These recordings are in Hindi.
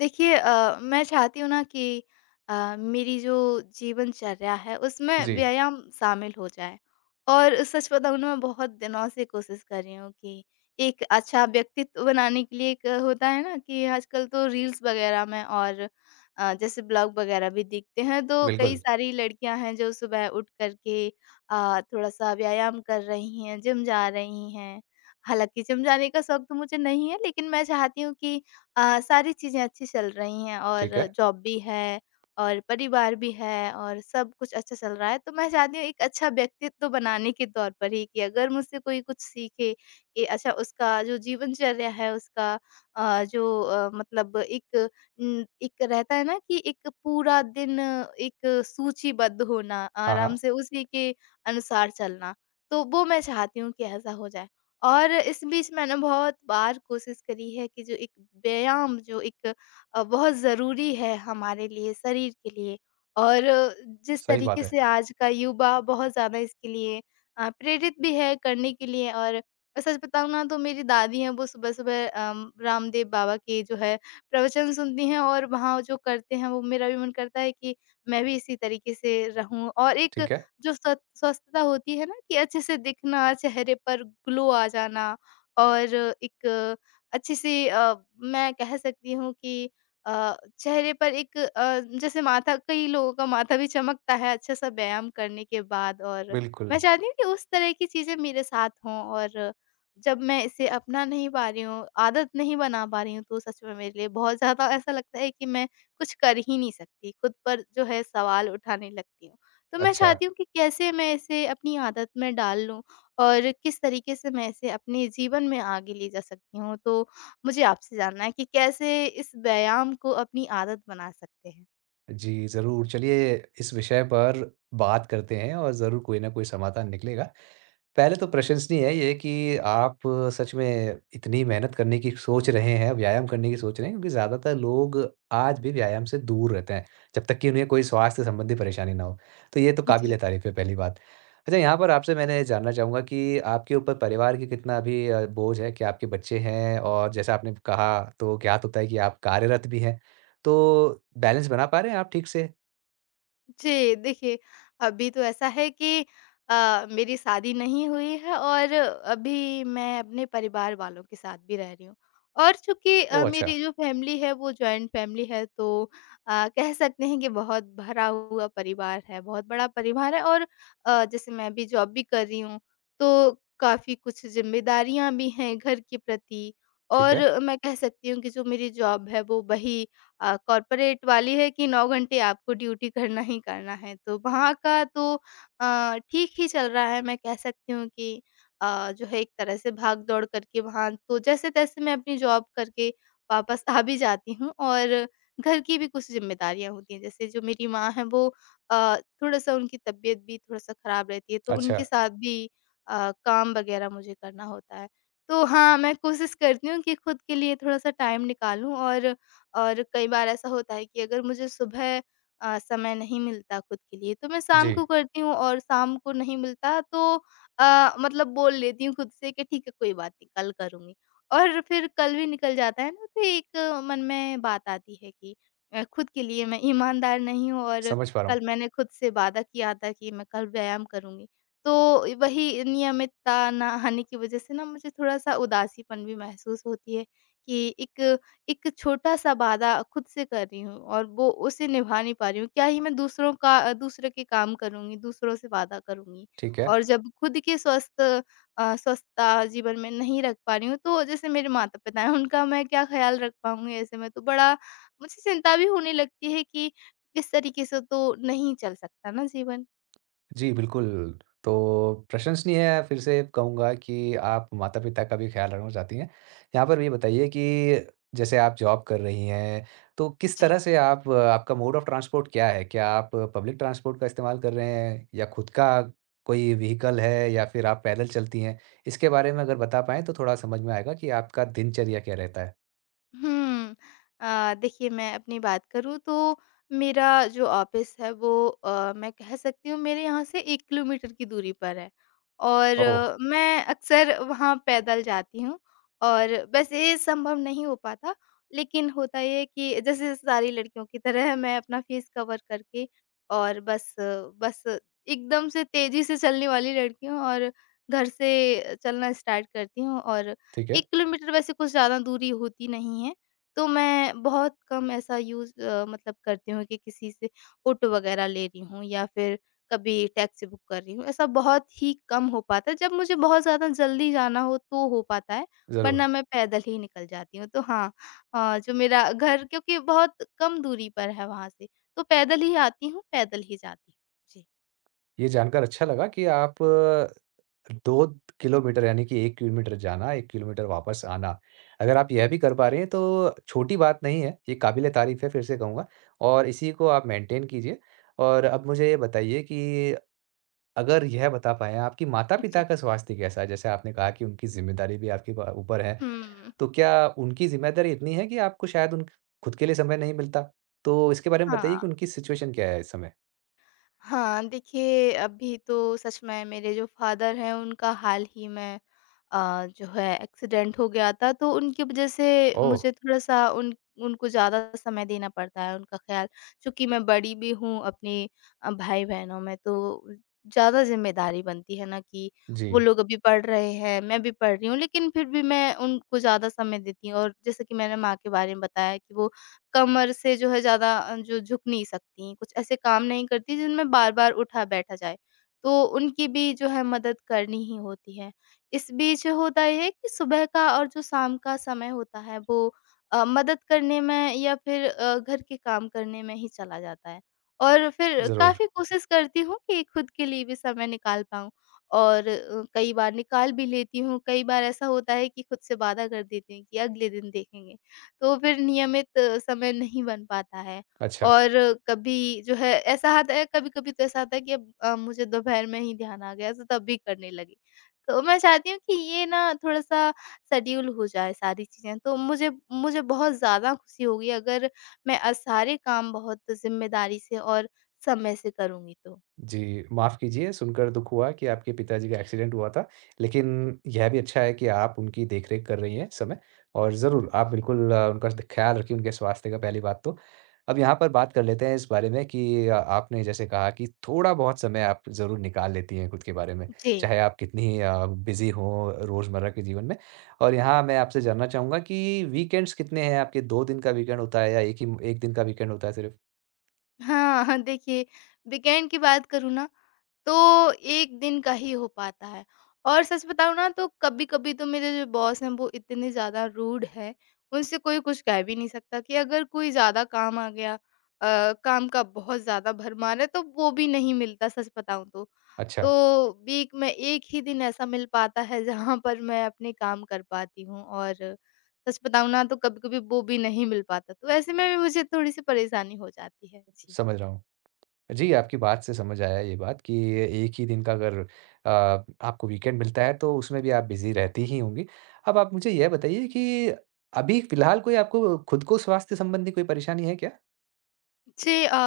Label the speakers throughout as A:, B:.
A: देखिए मैं चाहती हूँ ना कि मेरी जो जीवनचर्या है उसमें
B: जी,
A: व्यायाम शामिल हो जाए। और सच बताऊँ ना मैं बहुत दिनों से कोशिश कर रही हूँ कि एक अच्छा व्यक्तित्व बनाने के लिए एक होता है ना कि आजकल तो रील्स वगैरह में और जैसे ब्लॉग वगैरह भी दिखते हैं तो कई
B: बिल्कुल,
A: सारी लड़कियां हैं जो सुबह उठ करके थोड़ा सा व्यायाम कर रही हैं, जिम जा रही हैं। हालांकि जिम जाने का शौक तो मुझे नहीं है लेकिन मैं चाहती हूँ कि सारी चीज़ें अच्छी चल रही हैं
B: ठीक
A: और
B: है।
A: जॉब भी है और परिवार भी है और सब कुछ अच्छा चल रहा है। तो मैं चाहती हूँ एक अच्छा व्यक्तित्व बनाने के तौर पर ही कि अगर मुझसे कोई कुछ सीखे कि अच्छा उसका जो जीवनचर्या है उसका मतलब एक एक रहता है ना कि एक पूरा दिन एक सूचीबद्ध होना,
B: हाँ,
A: आराम
B: हाँ,
A: से उसी के अनुसार चलना। तो वो मैं चाहती हूँ कि ऐसा हो जाए। और इस बीच मैंने बहुत बार कोशिश करी है कि जो एक व्यायाम बहुत ज़रूरी है हमारे लिए, शरीर के लिए। और जिस
B: सही
A: तरीके
B: बात है,
A: से आज का युवा बहुत ज़्यादा इसके लिए प्रेरित भी है करने के लिए। और सच बताऊँ ना तो मेरी दादी हैं वो सुबह-सुबह रामदेव बाबा के जो है प्रवचन सुनती हैं और वहाँ जो करते हैं वो मेरा भी मन करता है कि मैं भी इसी तरीके से रहूँ। और एक
B: ठीक है,
A: जो स्वस्थता होती है ना कि अच्छे से दिखना, चेहरे पर ग्लो आ जाना। और एक अच्छी सी, मैं कह सकती हूँ कि चेहरे पर एक, जैसे माथा कई लोगों का माथा भी चमकता है अच्छा सा व्यायाम करने के बाद। और मैं
B: बिल्कुल।
A: चाहती हूँ कि उस तरह की चीज़ें मेरे साथ हों। और जब मैं इसे अपना नहीं पा रही हूँ, आदत नहीं बना पा रही हूँ तो सच में मेरे लिए बहुत ज़्यादा ऐसा लगता है कि मैं कुछ कर ही नहीं सकती। खुद पर जो है सवाल उठाने लगती हूँ। तो मैं
B: अच्छा,
A: चाहती हूँ कि कैसे मैं इसे अपनी आदत में डाल लूँ और किस तरीके से मैं इसे अपने जीवन में आगे ले जा सकती हूँ। तो मुझे आपसे जानना है कि कैसे इस व्यायाम को अपनी आदत बना सकते हैं?
B: जी, ज़रूर चलिए इस विषय पर बात करते हैं और ज़रूर कोई ना कोई समाधान निकलेगा। पहले तो प्रशंसनीय है ये कि आप सच में इतनी मेहनत करने की सोच रहे हैं, व्यायाम करने की सोच रहे हैं क्योंकि ज़्यादातर लोग आज भी व्यायाम से दूर रहते हैं, जब तक कि उन्हें कोई स्वास्थ्य संबंधी परेशानी ना हो। तो ये तो
A: जी।
B: काबिल-ए-तारीफ़ है पहली बात। अच्छा यहाँ पर आपसे मैंने जानना चाहूँगा कि आपके ऊपर परिवार की कितना अभी बोझ है? क्या आपके बच्चे हैं? और जैसा आपने कहा तो ज्ञात होता है कि आप कार्यरत भी हैं। तो बैलेंस बना पा रहे हैं आप ठीक से?
A: जी, देखिए, अभी तो ऐसा है कि मेरी शादी नहीं हुई है और अभी मैं अपने परिवार वालों के साथ भी रह रही हूँ। और चूँकि
B: ओह! अच्छा,
A: मेरी जो फ़ैमिली है वो जॉइंट फ़ैमिली है, तो कह सकते हैं कि बहुत भरा हुआ परिवार है, बहुत बड़ा परिवार है। और जैसे मैं अभी जॉब भी कर रही हूँ, तो काफ़ी कुछ ज़िम्मेदारियाँ भी हैं घर के प्रति।
B: ठीक
A: और
B: है।
A: मैं कह सकती हूँ कि जो मेरी जॉब है वो वही कॉर्पोरेट वाली है कि 9 घंटे आपको ड्यूटी करना ही करना है। तो वहाँ का तो ठीक ही चल रहा है, मैं कह सकती हूँ कि जो है एक तरह से भाग-दौड़ करके वहाँ तो जैसे-तैसे मैं अपनी जॉब करके वापस आ भी जाती हूँ। और घर की भी कुछ ज़िम्मेदारियाँ होती हैं। जैसे जो मेरी माँ हैं वो, अ, थोड़ा-सा उनकी तबीयत भी थोड़ा-सा ख़राब रहती है, तो
B: अच्छा,
A: उनके साथ भी काम वग़ैरह मुझे करना होता है। तो हाँ, मैं कोशिश करती हूँ कि खुद के लिए थोड़ा-सा टाइम निकालूँ। और कई बार ऐसा होता है कि अगर मुझे सुबह समय नहीं मिलता खुद के लिए तो मैं शाम को
B: जी,
A: करती हूँ और शाम को नहीं मिलता तो मतलब बोल लेती हूँ खुद से कि ठीक है कोई बात नहीं कल करूँगी। और फिर कल भी निकल जाता है ना तो एक मन में बात आती है कि खुद के लिए मैं ईमानदार नहीं हूँ। और
B: समझ पा रहा
A: कल
B: हूँ।
A: मैंने खुद से वादा किया था कि मैं कल व्यायाम करूँगी तो वही नियमितता ना आने की वजह से ना मुझे थोड़ा सा उदासीपन भी महसूस होती है कि एक एक छोटा-सा वादा खुद से कर रही हूँ और वो उसे निभा नहीं पा रही हूँ। क्या ही मैं दूसरों का, दूसरों के काम करूँगी, दूसरों से वादा करूँगी।
B: ठीक है।
A: और जब खुद के स्वस्थता जीवन में नहीं रख पा रही हूँ, तो जैसे मेरे माता-पिता हैं, उनका मैं क्या ख़्याल रख पाऊँगी ऐसे में? तो बड़ा मुझे चिंता भी होने लगती है कि इस तरीके से तो नहीं चल सकता ना जीवन।
B: जी, बिल्कुल। तो प्रशंसनीय है, फिर से कहूँगा कि आप माता-पिता का भी ख़्याल रखना चाहती हैं। यहाँ पर ये बताइए कि जैसे आप जॉब कर रही हैं, तो किस
A: जी।
B: तरह से आप आपका मोड ऑफ़ ट्रांसपोर्ट क्या है? क्या आप पब्लिक ट्रांसपोर्ट का इस्तेमाल कर रहे हैं या खुद का कोई व्हीकल है या फिर आप पैदल चलती हैं? इसके बारे में अगर बता पाएँ तो थोड़ा समझ में आएगा कि आपका दिनचर्या क्या रहता है?
A: हुँ। देखिए मैं अपनी बात करूँ तो मेरा जो ऑफ़िस है वो, मैं कह सकती हूँ मेरे यहाँ से 1 किलोमीटर की दूरी पर है। और
B: ओह!
A: मैं अक्सर वहाँ पैदल जाती हूँ। और वैसे ये संभव नहीं हो पाता, लेकिन होता ये है कि जैसे सारी लड़कियों की तरह मैं अपना फ़ेस कवर करके और बस बस एकदम से तेज़ी से चलने वाली लड़की हूँ। और घर से चलना स्टार्ट करती हूँ और
B: ठीक है,
A: 1 किलोमीटर वैसे कुछ ज़्यादा दूरी होती नहीं है, तो मैं बहुत कम ऐसा यूज़, मतलब करती हूँ कि किसी से ऑटो वगैरह ले रही हूँ या फिर कभी टैक्सी बुक कर रही हूँ, ऐसा बहुत ही कम हो पाता है। जब मुझे बहुत ज़्यादा जल्दी जाना हो तो हो पाता है, वरना
B: ज़रूर।
A: मैं पैदल ही निकल जाती हूँ। तो हाँ, जो मेरा घर क्योंकि बहुत कम दूरी पर है वहाँ से, तो पैदल ही आती हूँ, पैदल ही जाती हूँ। जी।
B: ये जानकर अच्छा लगा कि आप 2 किलोमीटर यानी कि 1 किलोमीटर जाना, 1 किलोमीटर वापस आना। अगर आप यह भी कर पा रहे हैं तो छोटी बात नहीं है, ये काबिल-ए-तारीफ़ है, फिर से कहूँगा और इसी को आप मेंटेन कीजिए। और अब मुझे ये बताइए कि अगर यह बता पाएँ आपकी माता-पिता
A: जी।
B: का स्वास्थ्य कैसा है? जैसे आपने कहा कि उनकी ज़िम्मेदारी भी आपके ब ऊपर है,
A: हुँ,
B: तो क्या उनकी ज़िम्मेदारी इतनी है कि आपको शायद उन खुद के लिए समय नहीं मिलता? तो इसके बारे में बताइए
A: हाँ।
B: कि उनकी सिचुएशन क्या है इस समय?
A: हाँ, देखिए अभी तो सच में मेरे जो फ़ादर हैं उनका हाल ही में जो है एक्सीडेंट हो गया था तो उनकी वज़ह से
B: ओह!
A: मुझे थोड़ा-सा उन उनको ज़्यादा समय देना पड़ता है उनका ख़्याल। चूँकि मैं बड़ी भी हूँ अपने भाई-बहनों में तो ज़्यादा ज़िम्मेदारी बनती है ना कि वो
B: जी,
A: लोग अभी पढ़ रहे हैं, मैं भी पढ़ रही हूँ लेकिन फिर भी मैं उनको ज़्यादा समय देती हूँ। और जैसे कि मैंने माँ के बारे में बताया कि वो कमर से जो है ज़्यादा, जो झुक नहीं सकतीं, कुछ ऐसे काम नहीं करतीं जिनमें बार-बार उठा-बैठा जाए, तो उनकी भी जो है मदद करनी ही होती है। इस बीच होता ये है कि सुबह का और जो शाम का समय होता है वो मदद करने में या फिर घर के काम करने में ही चला जाता है। और फिर
B: ज़रूर।
A: काफ़ी कोशिश करती हूँ कि खुद के लिए भी समय निकाल पाऊँ। और कई बार निकाल भी लेती हूँ, कई बार ऐसा होता है कि खुद से वादा कर देती हूँ कि अगले दिन देखेंगे। तो फिर नियमित समय नहीं बन पाता है।
B: अच्छा।
A: और कभी जो है ऐसा आता है, कभी-कभी तो ऐसा आता है कि अब मुझे दोपहर में ही ध्यान आ गया तो तब भी करने लगी। तो मैं चाहती हूँ कि ये ना थोड़ा-सा शेड्यूल हो जाए सारी चीज़ें, तो मुझे मुझे बहुत ज़्यादा खुशी होगी अगर मैं सारे काम बहुत ज़िम्मेदारी से और समय से करूँगी तो।
B: जी, माफ़ कीजिए, सुनकर दुःख हुआ कि आपके पिताजी का एक्सीडेंट हुआ था। लेकिन यह भी अच्छा है कि आप उनकी देख-रेख कर रही हैं इस समय और ज़रूर आप बिल्कुल उनका द ख़्याल रखिए उनके स्वास्थ्य का पहली बात तो। अब यहाँ पर बात कर लेते हैं इस बारे में कि आपने जैसे कहा कि थोड़ा-बहुत समय आप ज़रूर निकाल लेती हैं खुद के बारे में,
A: जी।
B: चाहे आप कितनी बिज़ी हों रोज़मर्रा के जीवन में। और यहाँ मैं आपसे जानना चाहूँगा कि वीकेंड्स कितने हैं आपके? 2 दिन का वीकेंड होता है या 1 दिन का वीकेंड होता है सिर्फ़?
A: हाँ, हाँ देखिए वीकेंड की बात करूँ ना तो 1 दिन का ही हो पाता है। और सच बताऊँ ना तो कभी-कभी तो मेरे जो बॉस हैं वो इतने ज़्यादा रूड हैं, उनसे कोई कुछ कह भी नहीं सकता कि अगर कोई ज़्यादा काम आ गया, काम का बहुत ज़्यादा भरमार है तो वो भी नहीं मिलता, सच बताऊँ तो।
B: अच्छा,
A: तो वीक में 1 ही दिन ऐसा मिल पाता है जहाँ पर मैं अपने काम कर पाती हूँ। और सच बताऊँ ना तो कभी-कभी वो भी नहीं मिल पाता। तो ऐसे में भी मुझे थोड़ी-सी परेशानी हो जाती है। जी।
B: समझ रहा हूँ। जी, आपकी बात से समझ आया ये बात कि एक ही दिन का अगर अ, आपको वीकेंड मिलता है तो उसमें भी आप बिज़ी रहती ही होंगी। अब आप मुझे यह बताइए कि अभी फ़िलहाल कोई आपको खुद को स्वास्थ्य संबंधी कोई परेशानी है क्या?
A: जी,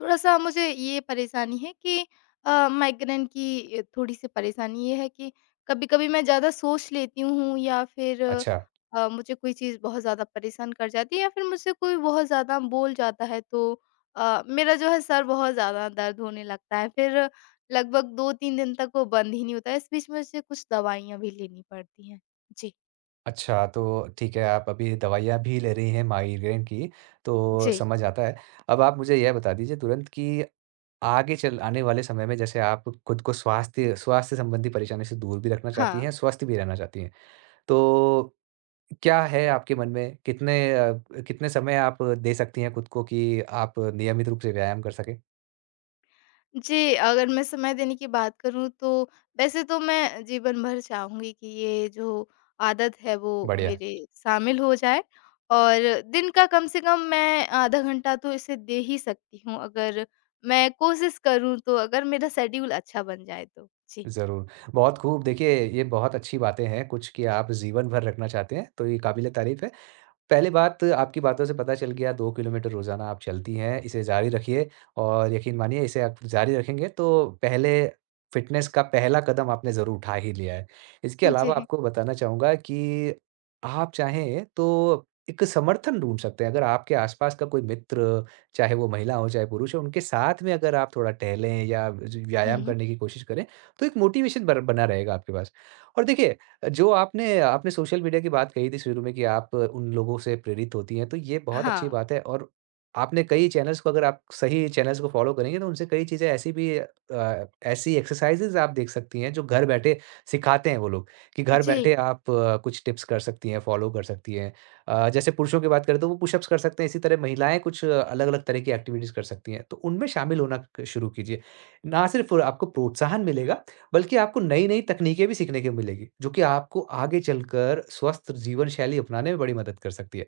A: थोड़ा-सा मुझे ये परेशानी है कि माइग्रेन की थोड़ी-सी परेशानी ये है कि कभी-कभी मैं ज़्यादा सोच लेती हूँ या फिर
B: अच्छा,
A: मुझे कोई चीज़ बहुत ज़्यादा परेशान कर जाती है या फिर मुझसे कोई बहुत ज़्यादा बोल जाता है तो मेरा जो है सर बहुत ज़्यादा दर्द होने लगता है। फिर लगभग 2-3 दिन तक वो बंद ही नहीं होता है। इस बीच में मुझे कुछ दवाइयाँ भी लेनी पड़ती हैं। जी।
B: अच्छा तो ठीक है आप अभी दवाइयाँ भी ले रही हैं माइग्रेन की, तो
A: जी।
B: समझ आता है। अब आप मुझे यह बता दीजिए तुरंत कि आगे चल आने वाले समय में जैसे आप खुद को स्वास्थ्य स्वास्थ्य संबंधी परेशानी से दूर भी रखना चाहती
A: हाँ।
B: हैं, स्वस्थ भी रहना चाहती हैं। तो क्या है आपके मन में? कितने कितने समय आप दे सकती हैं खुद को कि आप नियमित रूप से व्यायाम कर सकें?
A: जी, अगर मैं समय देने की बात करूँ तो वैसे तो मैं जीवन भर चाहूँगी कि ये जो आदत है वो
B: बढ़िया,
A: मेरे शामिल हो जाए। और दिन का कम से कम मैं आधा घंटा तो इसे दे ही सकती हूँ अगर मैं कोशिश करूँ तो, अगर मेरा शेड्यूल अच्छा बन जाए तो। जी।
B: ज़रूर। बहुत खूब, देखिए ये बहुत अच्छी बातें हैं कुछ कि आप जीवन भर रखना चाहते हैं, तो ये काबिल-ए-तारीफ़ है। पहली बात आपकी बातों से पता चल गया 2 किलोमीटर रोज़ाना आप चलती हैं, इसे जारी रखिए और यकीन मानिए इसे आप जारी रखेंगे तो पहले फ़िटनेस का पहला कदम आपने ज़रूर उठा ही लिया है। इसके अलावा
A: जी।
B: आपको बताना चाहूँगा कि आप चाहें तो एक समर्थन ढूँढ सकते हैं। अगर आपके आस-पास का कोई मित्र, चाहे वो महिला हो, चाहे पुरुष हो, उनके साथ में अगर आप थोड़ा टहलें या ज व्यायाम
A: हुँ।
B: करने की कोशिश करें, तो एक मोटिवेशन बर बना रहेगा आपके पास। और देखिए जो आपने आपने सोशल मीडिया की बात कही थी शुरू में कि आप उन लोगों से प्रेरित होती हैं, तो ये बहुत अच्छी
A: हाँ।
B: बात है और आपने कई चैनल्स को अगर आप सही चैनल्स को फ़ॉलो करेंगे तो उनसे कई चीज़ें ऐसी भी ऐसी एक्सरसाइज़ेज़ आप देख सकती हैं जो घर बैठे सिखाते हैं वो लोग, कि घर
A: जी,
B: बैठे आप कुछ टिप्स कर सकती हैं, फ़ॉलो कर सकती हैं। जैसे पुरुषों की बात करें तो वो पुशअप्स कर सकते हैं, इसी तरह महिलाएँ कुछ अलग-अलग तरह की एक्टिविटीज़ कर सकती हैं, तो उनमें शामिल होना क शुरू कीजिए। ना सिर्फ़ आपको प्रोत्साहन मिलेगा बल्कि आपको नई-नई तकनीकें भी सीखने को मिलेगी, जो कि आपको आगे चलकर स्वस्थ जीवन शैली अपनाने में बड़ी मदद कर सकती है।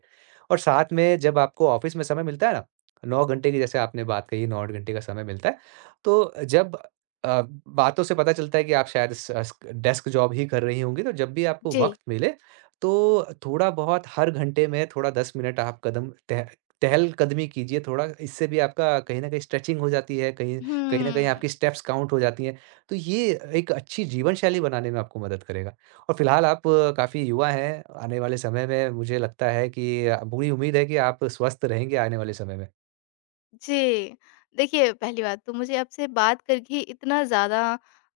B: और साथ में जब आपको ऑफ़िस में समय मिलता है ना, 9 घंटे की जैसे आपने बात कही 9 घंटे का समय मिलता है, तो जब अ, बातों से पता चलता है कि आप शायद स अस्क डेस्क जॉब ही कर रही होंगी, तो जब भी आपको
A: जी।
B: वक़्त मिले, तो थोड़ा-बहुत हर घंटे में थोड़ा 10 मिनट आप कदम टह टहलकदमी कीजिए थोड़ा, इससे भी आपका कहीं न कहीं स्ट्रेचिंग हो जाती है, कहीं कहीं न कहीं
A: हुँ।
B: आपकी स्टेप्स काउंट हो जाती हैं। तो ये एक अच्छी जीवन शैली बनाने में आपको मदद करेगा और फिलहाल आप काफ़ी युवा हैं, आने वाले समय में मुझे लगता है कि पूरी उम्मीद है कि आप स्वस्थ रहेंगे आने वाले समय में।
A: जी। देखिए, पहली बात तो मुझे आपसे बात करके इतना ज़्यादा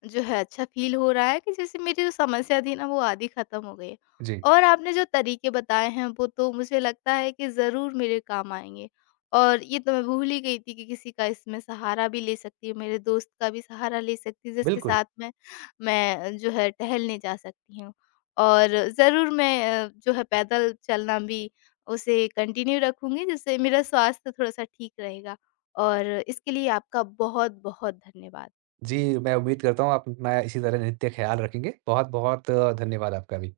A: जो है अच्छा फ़ील हो रहा है कि जैसे मेरी जो समस्या थी ना वो आधी ख़त्म हो गई है।
B: जी,
A: और आपने जो तरीके बताए हैं वो तो मुझे लगता है कि ज़रूर मेरे काम आएँगे। और ये तो मैं भूल ही गई थी कि किसी का इसमें सहारा भी ले सकती हूँ, मेरे दोस्त का भी सहारा ले सकती हूँ जिसके
B: बिल्कुल।
A: साथ में मैं जो है टहलने जा सकती हूँ। और ज़रूर मैं जो है पैदल चलना भी उसे कंटिन्यू रखूँगी जिससे मेरा स्वास्थ्य थोड़ा-सा ठीक रहेगा। और इसके लिए आपका बहुत-बहुत धन्यवाद।
B: जी, मैं उम्मीद करता हूँ आप अपना इसी तरह नित्य ख़्याल रखेंगे। बहुत-बहुत धन्यवाद आपका भी।